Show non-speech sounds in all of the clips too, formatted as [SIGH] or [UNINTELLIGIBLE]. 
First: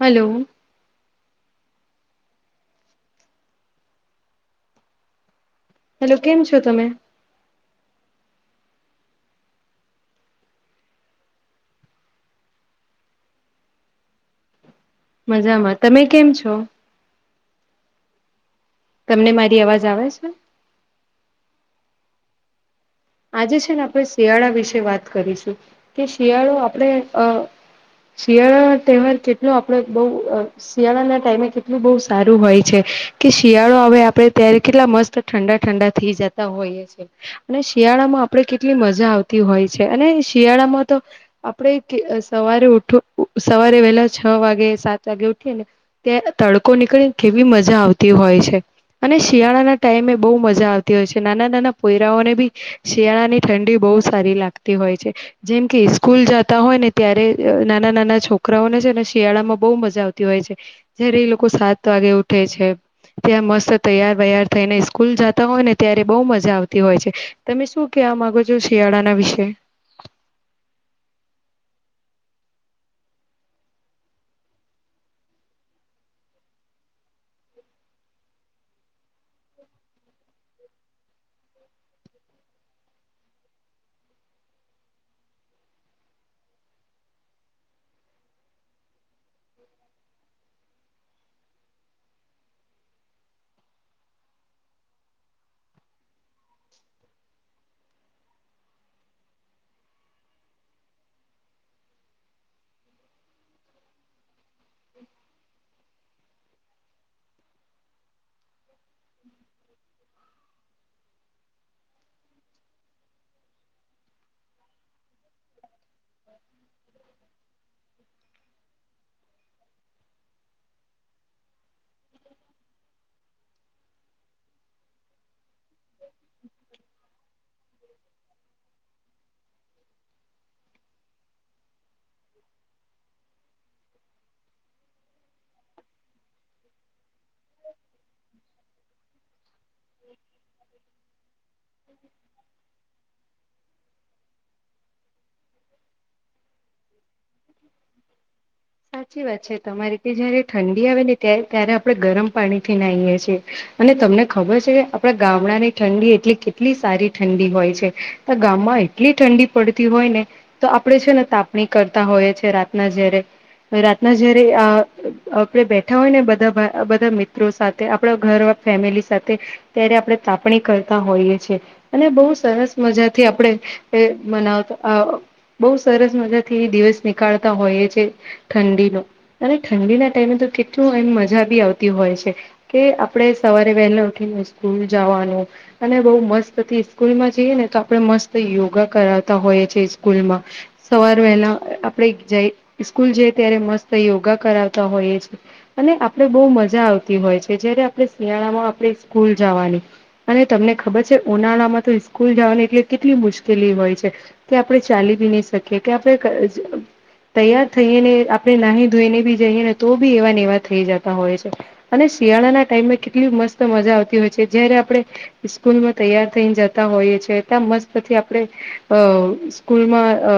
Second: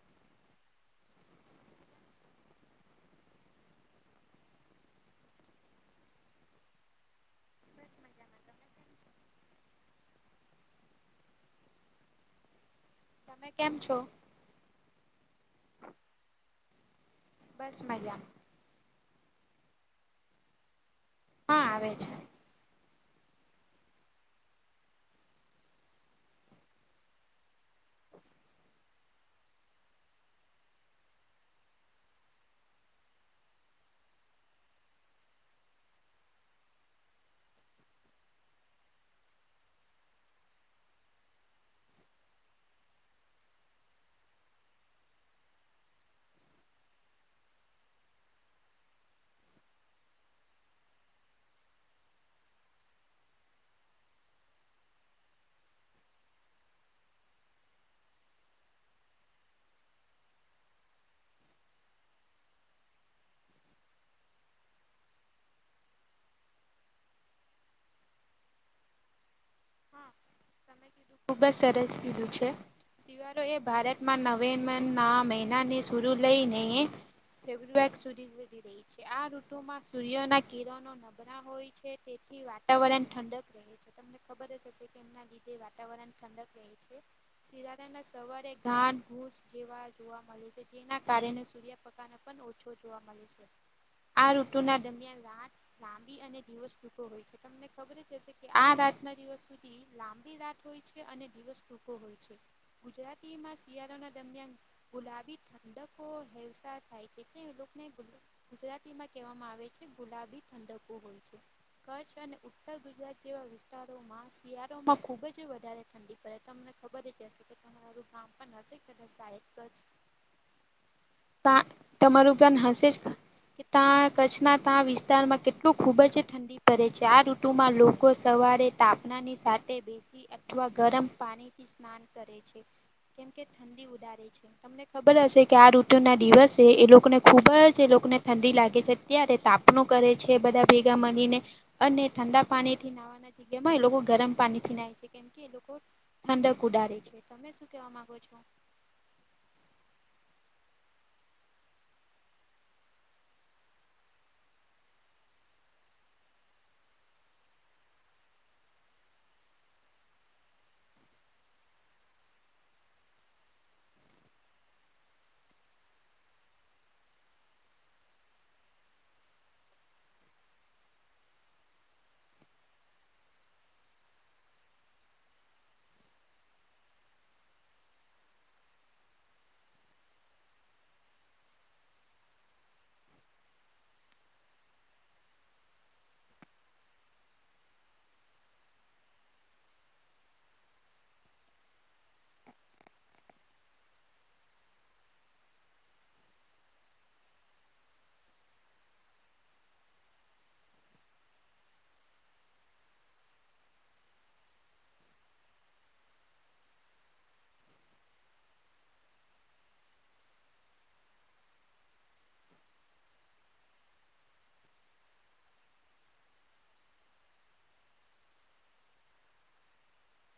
Hello hello કેમ છો તમે? બસ તમે કેમ છો? મજામાં તમે કેમ છો? બસ મજા તમને મારી અવાજ આવે છે? હા આવે છે. આજે છે ને આપણે શિયાળા વિશે વાત કરીશું કે શિયાળો આપણે અ શિયાળા તહેવાર કેટલો આપડો બઉ શિયાળાના ટાઈમે કેટલું બહુ સારું હોય છે કે શિયાળો હવે આપડે ત્યારે કેટલા મસ્ત ઠંડા ઠંડા થઈ જતા હોઈએ છે અને શિયાળામાં આપણે કેટલી મજા આવતી હોય છે અને શિયાળામાં તો આપણે સવારે ઊઠું સવારે વેહેલા છ વાગે સાત વાગે ઉઠીએ ને કે તડકો નીકળીને કેવી મજા આવતી હોય છે. અને શિયાળાના ટાઈમે બહુ મજા આવતી હોય છે નાના નાના પોયરાઓને બી શિયાળા ની ઠંડી બહુ સારી લાગતી હોય છે. જેમ કે સ્કૂલ જતા હોય ને ત્યારે નાના નાના છોકરાઓને છે ને શિયાળા માં બહુ મજા આવતી હોય છે. જયારે એ લોકો સાત વાગે ઉઠે છે. ત્યાં મસ્ત તૈયાર વૈયાર થઈને સ્કૂલ જતા હોય ને ત્યારે બઉ મજા આવતી હોય છે. તમે શું કેવા માંગો છો શિયાળાના વિશે હા તમે ખુબ જ સરસ કીધું છે. શિવારોએ ભારતમાં નવેમ્બના મહિનાને શરૂ લઈને ફેબ્રુઆરી સુધી વધી રહી છે આ ઋતુમાં સૂર્ય ના કિરણો [UNINTELLIGIBLE] હોય છે તેથી વાતાવરણ ઠંડક રહે છે તમને ખબર જ હશે કે એમના લીધે વાતાવરણ ઠંડક શિયારા ના સવારે ગાન ઘૂસ જેવા જોવા મળે છે જેના કારણે સૂર્યપકાને પણ ઓછો જોવા મળે છે આ ઋતુ ના દરમિયાન રાત લાંબી અને દિવસ ટૂંકો હોય છે તમને ખબર જ હશે કે આ રાતના દિવસ સુધી લાંબી રાત હોય છે અને દિવસ ટૂકો હોય છે. ગુજરાતીમાં શિયાળાના દરમિયાન ગુલાબી ઠંડકો હેસા થાય છે કે લોકોને ગુજરાતીમાં કહેવામાં આવે છે ગુલાબી ઠંદકો હોય છે. કચ્છ અને ઉત્તર ગુજરાત જેવા વિસ્તારો માં શિયાળોમાં ખૂબ જ વધારે ઠંડી પડે તમને ખબર જ રહેશે કે તમારું ગામ પણ નથી કર સાહેબ જ કા તમારું ધ્યાન હશે જ કે તા કચ્છના તા વિસ્તારમાં કે ઋુ ખૂબ જ ઠંડી પડે છે, આ ઋતુમાં લોકો સવારે તાપનાની સાથે બેસી અથવા ગરમ પાણીથી સ્નાન કરે છે, કેમ કે ઠંડી ઉડારે છે, તમને ખબર હશે કે આ ઋતુના દિવસે એ લોકોને ખુબ જ એ લોકોને ઠંડી લાગે છે, અત્યારે તાપ કરે છે, બધા ભેગા મળીને અને ઠંડા પાણીથી નાહવાના એમાંય લોકો ગરમ પાણી થી નાાય છે, કેમ કે ઠંડક ઉડારી છે, તમે શું કેવા માંગો છો સાચી વાત છે, તમારી જયારે ઠંડી આવે ને ત્યારે આપણે ગરમ પાણી થી નાહીએ છીએ, અને તમને ખબર છે, કે આપડા ગામડાની ઠંડી એટલી કેટલી સારી ઠંડી હોય છે. ગામમાં એટલી ઠંડી પડતી હોય ને, તો આપણે છે ને તાપણી કરતા હોઈએ છીએ, રાતના જારે રાતના જયારે આપે બેઠા હોય ને બધા બધા મિત્રો સાથે, તે આપણા ઘર ફેમિલી સાથે ત્યારે આપણે તાપણી કરતા હોઈએ છે, અને બહુ સરસ મજાથી આપણે એ મનાવતા બહુ સરસ મજા થી દિવસ નીકળતા હોઈ છે, ઠંડીનું અને ઠંડીના ટાઈમે તો કેટલું એમ મજા બી આવતી હોય છે, કે આપણે સવારે વહેલા ઉઠીને સ્કૂલ જવાનું, અને બઉ મસ્તથી સ્કૂલ માં જઈએ ને તો આપણે મસ્ત યોગા કરાવતા હોઈએ છીએ, સ્કૂલ માં સવાર વહેલા આપણે જઈ સ્કૂલ જઈ ત્યારે મસ્ત યોગા કરાવતા હોઈએ છે, અને આપણેે બહુ મજા આવતી હોય છે, જયારે આપણે શિયાળામાં આપણે સ્કૂલ જવાની અને તમને ખબર છે ઉનાળામાં તો સ્કૂલ જવાની એટલે કેટલી મુશ્કેલી હોય છે, કે આપણે ચાલી બી નહી શકીએ કે આપણે તૈયાર થઈએને આપણે નાહી ધોઈ ને બી જઈએ ને તો બી એવા ને એવા થઈ જતા હોય છે, અને શિયાળાના ટાઈમમાં કેટલી મસ્ત મજા આવતી હોય છે, જયારે આપણે સ્કૂલમાં તૈયાર થઈને જતા હોઈએ છે, એટલા મસ્તથી આપણે અ સ્કૂલમાં અ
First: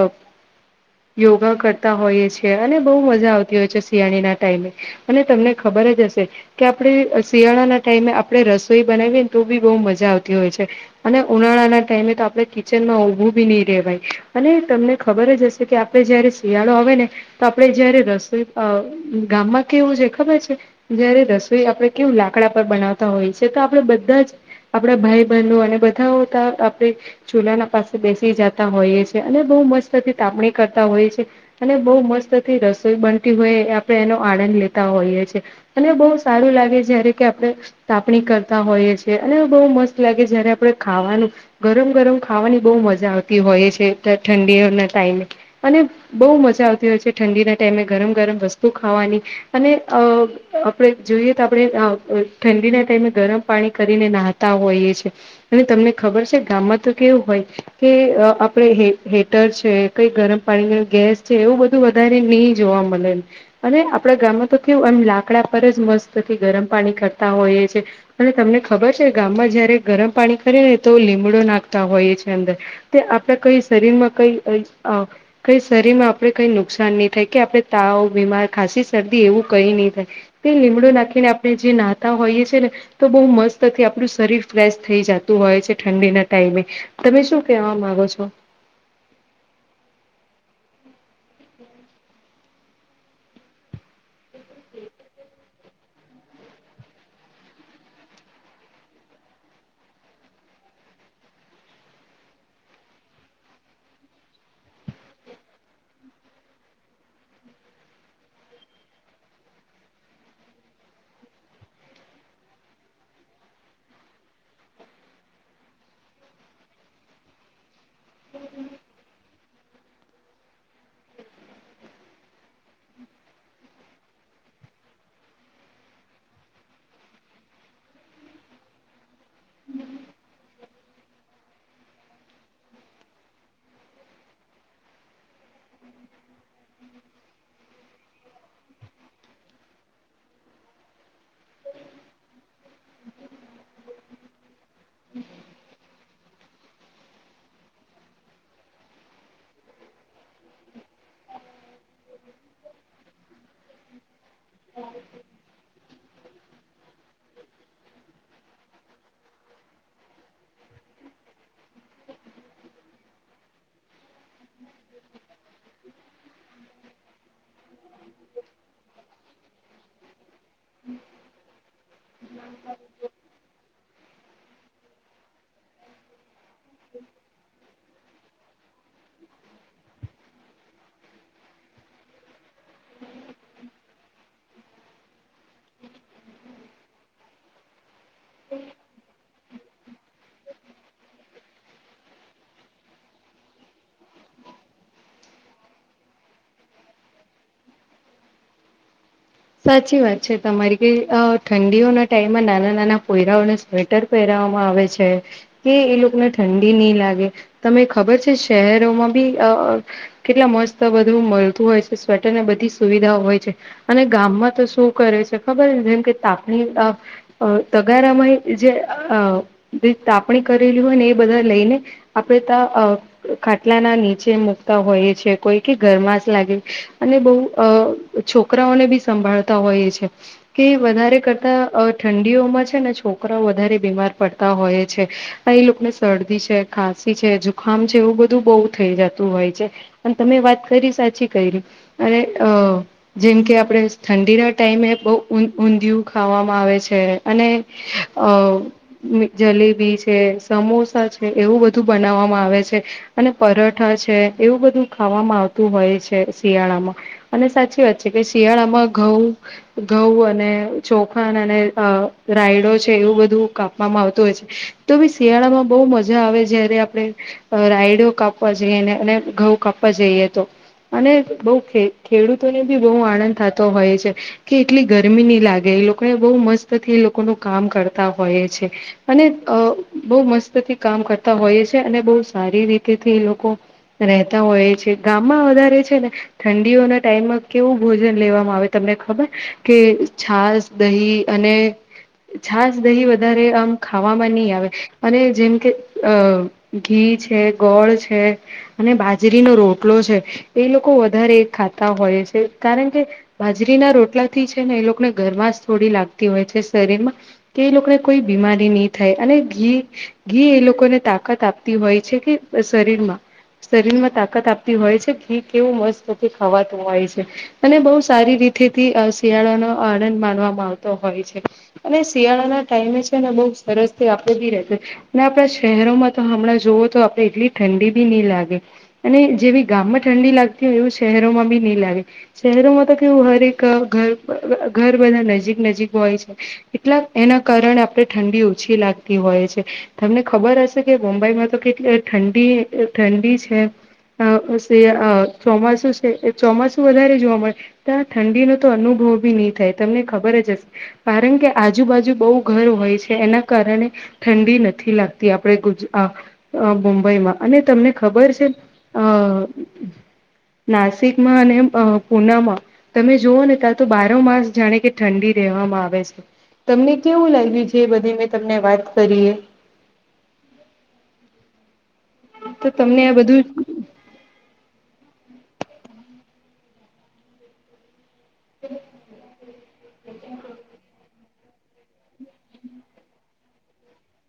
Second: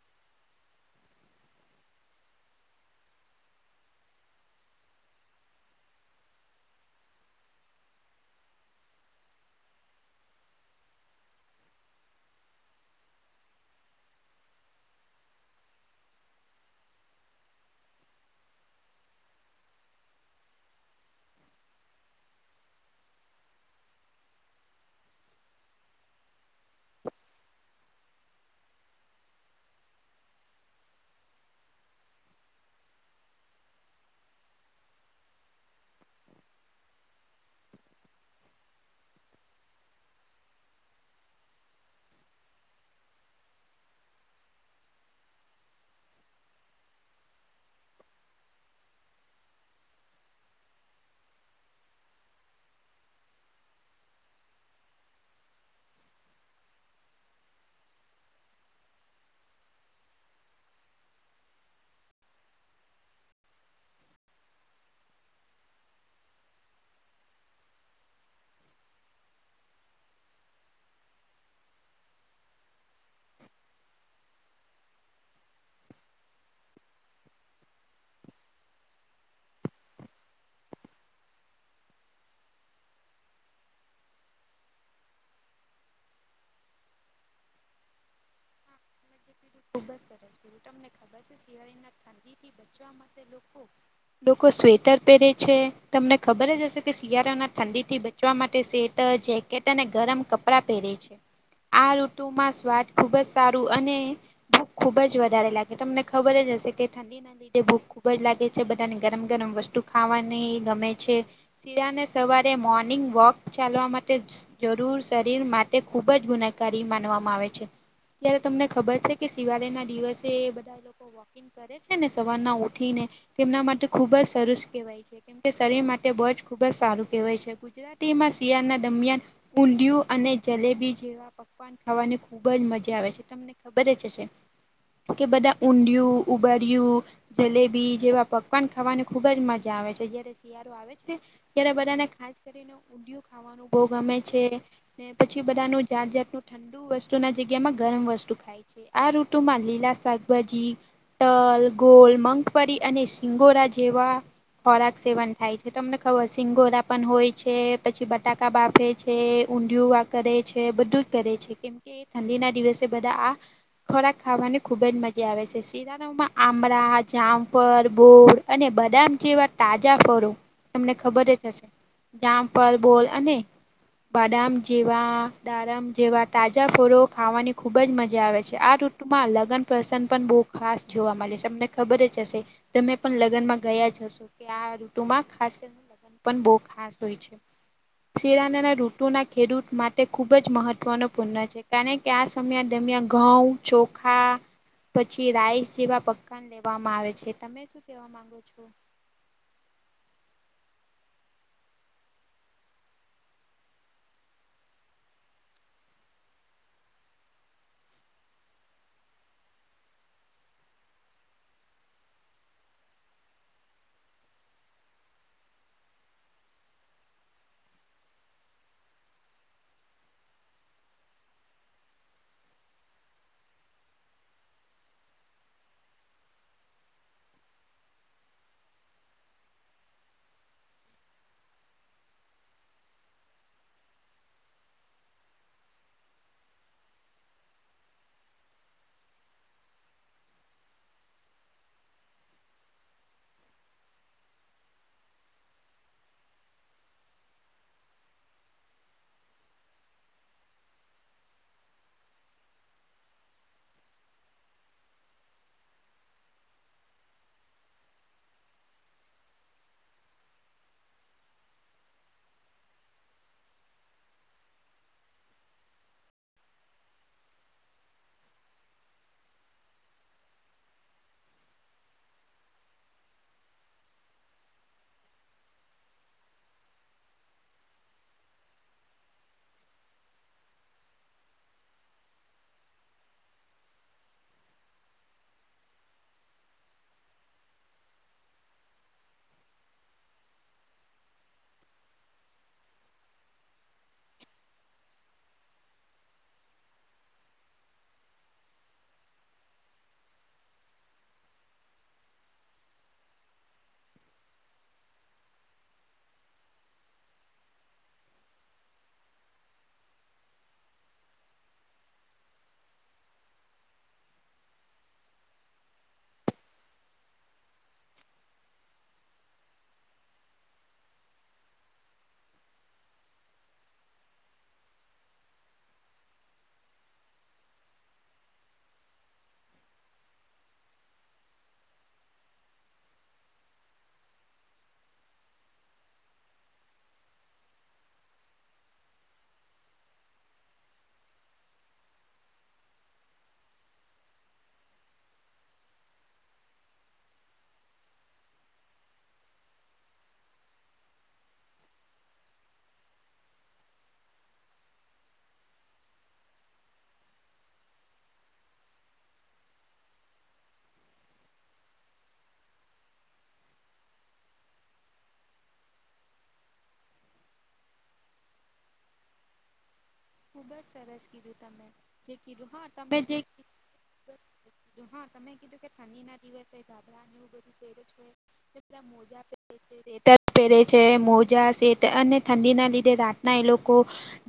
યોગા કરતા હોઈએ છે, અને બહુ મજા આવતી હોય છે, શિયાળ ના ટાઈમે અને તમને ખબર જ હશે કે આપણે શિયાળાના ટાઈમે આપડણે રસોઈ બનાવીએને તો બી બહુ મજા આવતી હોય છે, અને ઉનાળાના ટાઈમે તો આપણે કિચનમાં ઉભું બી નહી રેવાય અને તમને ખબર જ હશે કે, આપે જયારે શિયાળો આવે ને તો આપડે જયારે રસોઈ ગામમાં કેવું છે, ખબર છે જયારે રસોઈ આપણે કેવું લાકડા પર બનાવતા હોય છે, તો આપડે બધા જ આપણા ભાઈ બહેનો અને બધા ઓતા આપણે ચૂલા ના પાસે બેસી જાતા હોઈએ છે, અને બહુ મસ્તથી તાપણી કરતા હોઈએ છે, અને બહુ મસ્તથી રસોઈ બનતી હોય, આપણે એનો આનંદ લેતા હોઈએ છીએ અને બહુ સારું લાગે છે જ્યારે કે આપડે તાપણી કરતા હોઈએ છે, અને બહુ મસ્ત લાગે જયારે આપણે ખાવાનું ગરમ ગરમ ખાવાની બહુ મજા આવતી હોય છે, ઠંડીઓના ટાઈમે અને બહુ મજા આવતી હોય છે, ઠંડીના ટાઈમે ગરમ ગરમ વસ્તુ ખાવાની અને અ આપણે જોઈએ તો આપણે ઠંડીના ટાઈમે ગરમ પાણી કરીને નાહતા હોઈએ છે, અને તમને ખબર છે, ગામમાં તો કેવું હોય કે આપણે જે હેટર છે, કઈ ગરમ પાણી ન ગેસ છે, એવું બધું વધારે નહી જોવા મળે અને આપડા ગામમાં તો કેવું એમ લાકડા પર જ મસ્તથી ગરમ પાણી કરતા હોઈએ છે, અને તમને ખબર છે, ગામમાં જયારે ગરમ પાણી કરી ને તો લીમડો નાખતા હોઈ છે, અંદર તે આપણે કઈ શરીર માં કઈ કઈ શરીરમાં આપણે, કઈ નુકસાન નહી થાય, કે આપણે તાવ બીમાર ખાસી શરદી એવું કઈ નહી થાય તે લીમડું નાખીને આપણે જે નાહતા હોઈએ, છી ને તો બહુ મસ્તથી આપણું શરીર ફ્રેશ થઈ જતું હોય છે, ઠંડીના ટાઈમે તમે શું કેવા માંગો છો, તમે જે કીધું ખૂબ જ સરસ તમને ખબર છે શિયાળના ઠંડી થી બચવા માટે લોકો લોકો સ્વેટર પહેરે છે તમને ખબર જ હશે કે શિયાળાના ઠંડી થી ચવા માટે સેટર જેકેટ અને ગરમ કપડાં પહેરે છે આ ઋતુમાં સ્વાદ ખૂબ જ સારું અને ભૂખ ખુબ જ વધારે લાગે તમને ખબર જ હશે કે ઠંડી લીધે ભૂખ ખુબ જ લાગે છે બધાને ગરમ ગરમ વસ્તુ ખાવાની ગમે છે શીરાને સવારે મોર્નિંગ વોક ચાલવા માટે જરૂર શરીર માટે ખુબ જ ગુનાકારી માનવામાં આવે છે ત્યારે તમને ખબર છે કે શિવાલય ના દિવસે બધા એ લોકો કરે છે ને સવારના ઉઠીને તેમના માટે ખુબ જ સરસ કેહેવાય છે કેમ શરીર માટે બોજ ખુબજ સારું કેહેવાય છે ગુજરાતીમાં શિયાળના દરમિયાન ઊડિયું અને જલેબી જેવા પ પકવાન ખાવાની ખુબ જ મજા આવે છે તમને ખબર જ હશે કે બધા ઊંડિયું ઉબરય્યું જલેબી જેવા પકવાન ખાવાની ખુબ જ મજા આવે છે જયારે શળ આવે છે ત્યારે બધાને ખાસ કરીને ઊડિયું ખાવાનું ભો ગમે છે ને પછી બધા ન જાત જાાતનુંું ઠંડુ વસ્તુ ના જગ્યા માં ગરમ વસ્તુ ખાય આ ઋતુમાં લીલા શાકભાજી તલ ગોલ મગફળી અને સિંગોરા જેવા ખોરાક સેવન થાય છે તમને ખબર સિંગોરા પણ હોય છે પછી બટાકા બાફે છે ઊંધિયું વા કરે છે બધું જ કરે છે કેમકે ઠંડીના દિવસે બધા આ ખોરાક ખાવાની ખુબ જ મજા આવે છે શિરાારામાં આંબળા જામંફર બોર અને બદામ જેવા તાજા ફળો તમને ખબર જ હશે જામ પર બોલ અને બાદામ જેવા ડાડમ જેવા તાજા ફોળો ખાવાની ખુબ જ મજા આવે છે કે આ ઋતુમાં લગ્ન પ્રસન્ન પણ બહુ ખાસ જોવા મળે છે તમને ખબર જ હશે તમે પણ લગ્ન માં ગયા જ હશો કે આ ઋતુમાં ખાસ કરીને પણ બ ખાસ હોય છે શેરાના ના રઋટુ ના ખેડૂત માટે ખૂબ જ મહત્વનો પૂર્ણ છે કારણ કે આ સમય દરમિયાન ઘઉં ચોખા પછી રાઈસ જેવા પકવન લેવામાં આવે છે તમે શું કવા માંગુ છો સાચી વાત છે તમારી ક ઠંડીઓના ટાઈમમાં નાના નાના કોયરાઓને સ્વેટર પહેરાવામાં આવે છે કે એ લોકોને ઠંડી નહી લાગે તને ખબર છે શહેરોમાં બી કેટલા મસ્ત બધ મળતું હોય છે સ્વેટર ને બધી સુવિધા હોય છે અને ગામમાં તો શું કરે છે ખબર જેમ કે તાકણી અ તગારામાંય જે તાપણી કરેલી હોય ને એ બધા લઈને આપણે ત અ ખાટલા ના નીચે મુૂકતા હોઈ છે કોઈ કે ઘરમાં જ લાગે અને બહ અ છોકરાઓને બી સંભાળતા હોય છે કે વધારે કરતા ઠંડીઓમાં છે ને છોકરાઓ વધારે બીમાર પડતા હોય છે એ લોકોને શરદી છે ખાંસી છે જોુખામ છે એવું બધું બહુ થઈ જતું હોય છે અને તમે વાત કરી સાચી કરી અને અ જેમ કે આપડે ઠંડીના ટાઈમે બહ ઊંધિયું ખાવામાં આવે છે અને અ જલેબી છે સમોસા છે એવું બધું બનાવવામાં આવે છે અને પરઠા છે એવું બધું ખાવામાં આવતું હોય છે શિયાળામાં અને સાચી વાત છે કે શિયાળામાં ઘઉં ઘઉં અને ચોખાન અને રાયડો છે એવું બધું કાપવામાં આવતું હોય છે તો ભી શિયાળા માં બહુ મજા આવે જયારે આપડે રાયડઓ કાપવા જઈએ ને અને ઘઉ કાપવા જઈએ તો અને બઉ ખેડૂતોને બી બહુ આનંદ થતો હોય છે. કે એટલી ગરમી નની લાગે એ લોકો એ બહુ મસ્ત થી એ લોકોનું કામ કરતા હોય છે. અને અ બહુ મસ્ત થી કામ કરતા હોઈ છે, અને બહુ સારી રીતેથી એ લોકો રહેતા હોય છે, ગામમાં વધારે છે, ને ઠંડીઓના ટાઈમમાં કેવું ભોજન લેવાવામાં આવે તમને ખબર કે છાસ દહી અને છાસ દહી વધારે આમ ખાવામાં નહી આવે અને જેમ કે અ ઘી છે, ગોળ છે. અને બાજરીનો રોટલો છે, એ લોકો વધારે ખાતા હોય છે, કારણ કે બાજરીના રોટલાથી છે, ને એ લોકોને ગરમાશ થોડી લાગતી હોય છે, શરીરમાં કે એ લોકોને કોઈ બીમારી નહી થાય અને ઘી ઘી એ લોકોને તાકાત આપતી હોય છે, કે શરીરમાં શરીરમાં તાકાત આપતી હોય છે, ઘી કેવું મસ્ત કે ખાવાતું હોય છે, અને બઉ સારી રીતે થી શિયાળાનો આનંદ માનવામાં આવતો હોય છે. અને શિયાળાના ટાઈમે છે, ને બઉ સરસ થી આપે બી રશે ને આપણા શહેરોમાં તો હમણાં જોવ તો આપે એટલી ઠંડી બી નહી લાગે અને જેવી ગામમાં ઠંડી લાગતી હોય એવું શહેરોમાં બી નહી લાગે શહેરોમાં તો તેવું હરેક ઘર ઘર બધા નજીક નજીક હોય છે. એટલા એના કારણે આપણે ઠંડી ઓછી લાગતી હોય છે. તમને ખબર હશે કે મુંબઈમાં તો કેટલી ઠંડી ઠંડી છે. હ ચોમાસું છે, ચોમાસું વધારે જોવા મળે ત્યા ઠંડીનો તો અનુભવ બી નહી થાય તમને ખબર જ હશે. કારણ કે આજુબાજુ બહુ ઘર હોય છે, એના કારણે ઠંડી નથી લાગતી આપડે ગુજ અ મુંબઈમાં અને તમને ખબર છે, અ નાસિકમાં અને પુનામાં તમે જોઓ ને ક્યાાલ તો બાર માસ જાણે કે ઠંડી રહેેવામાં આવે છે. તમને કેવું લાગ્યું છે, એ બધી મેં તમને વાત કરીએ ખુબ જ સરસ કીધું તમે જે કીધું હા તો તમે તમને આ જે બધું હા તમે કીધું કે ઠંડીના દિવસે ગાબરાને એવું બધું તેરું જ છે. કેલા મોજા પહેરે છે રેટર પહેરે છે, મોજા સેટ અને ઠંડી ના લીધે રાતના એ લોકો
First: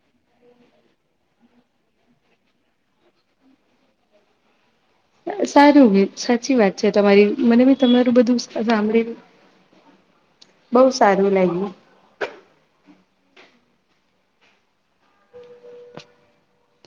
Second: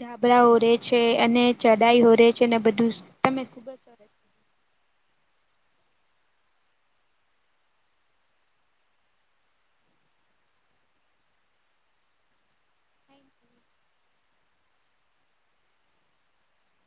ગાબરાઓ છે, અને ચઢાઈ હો રે છે, ને બધું તમે ખુબજ સર સારું સાચી વાત છે, તમારી મને ભી તમારું બધું સાંભળેલ બહુ સારું લાગ્યું. Thank you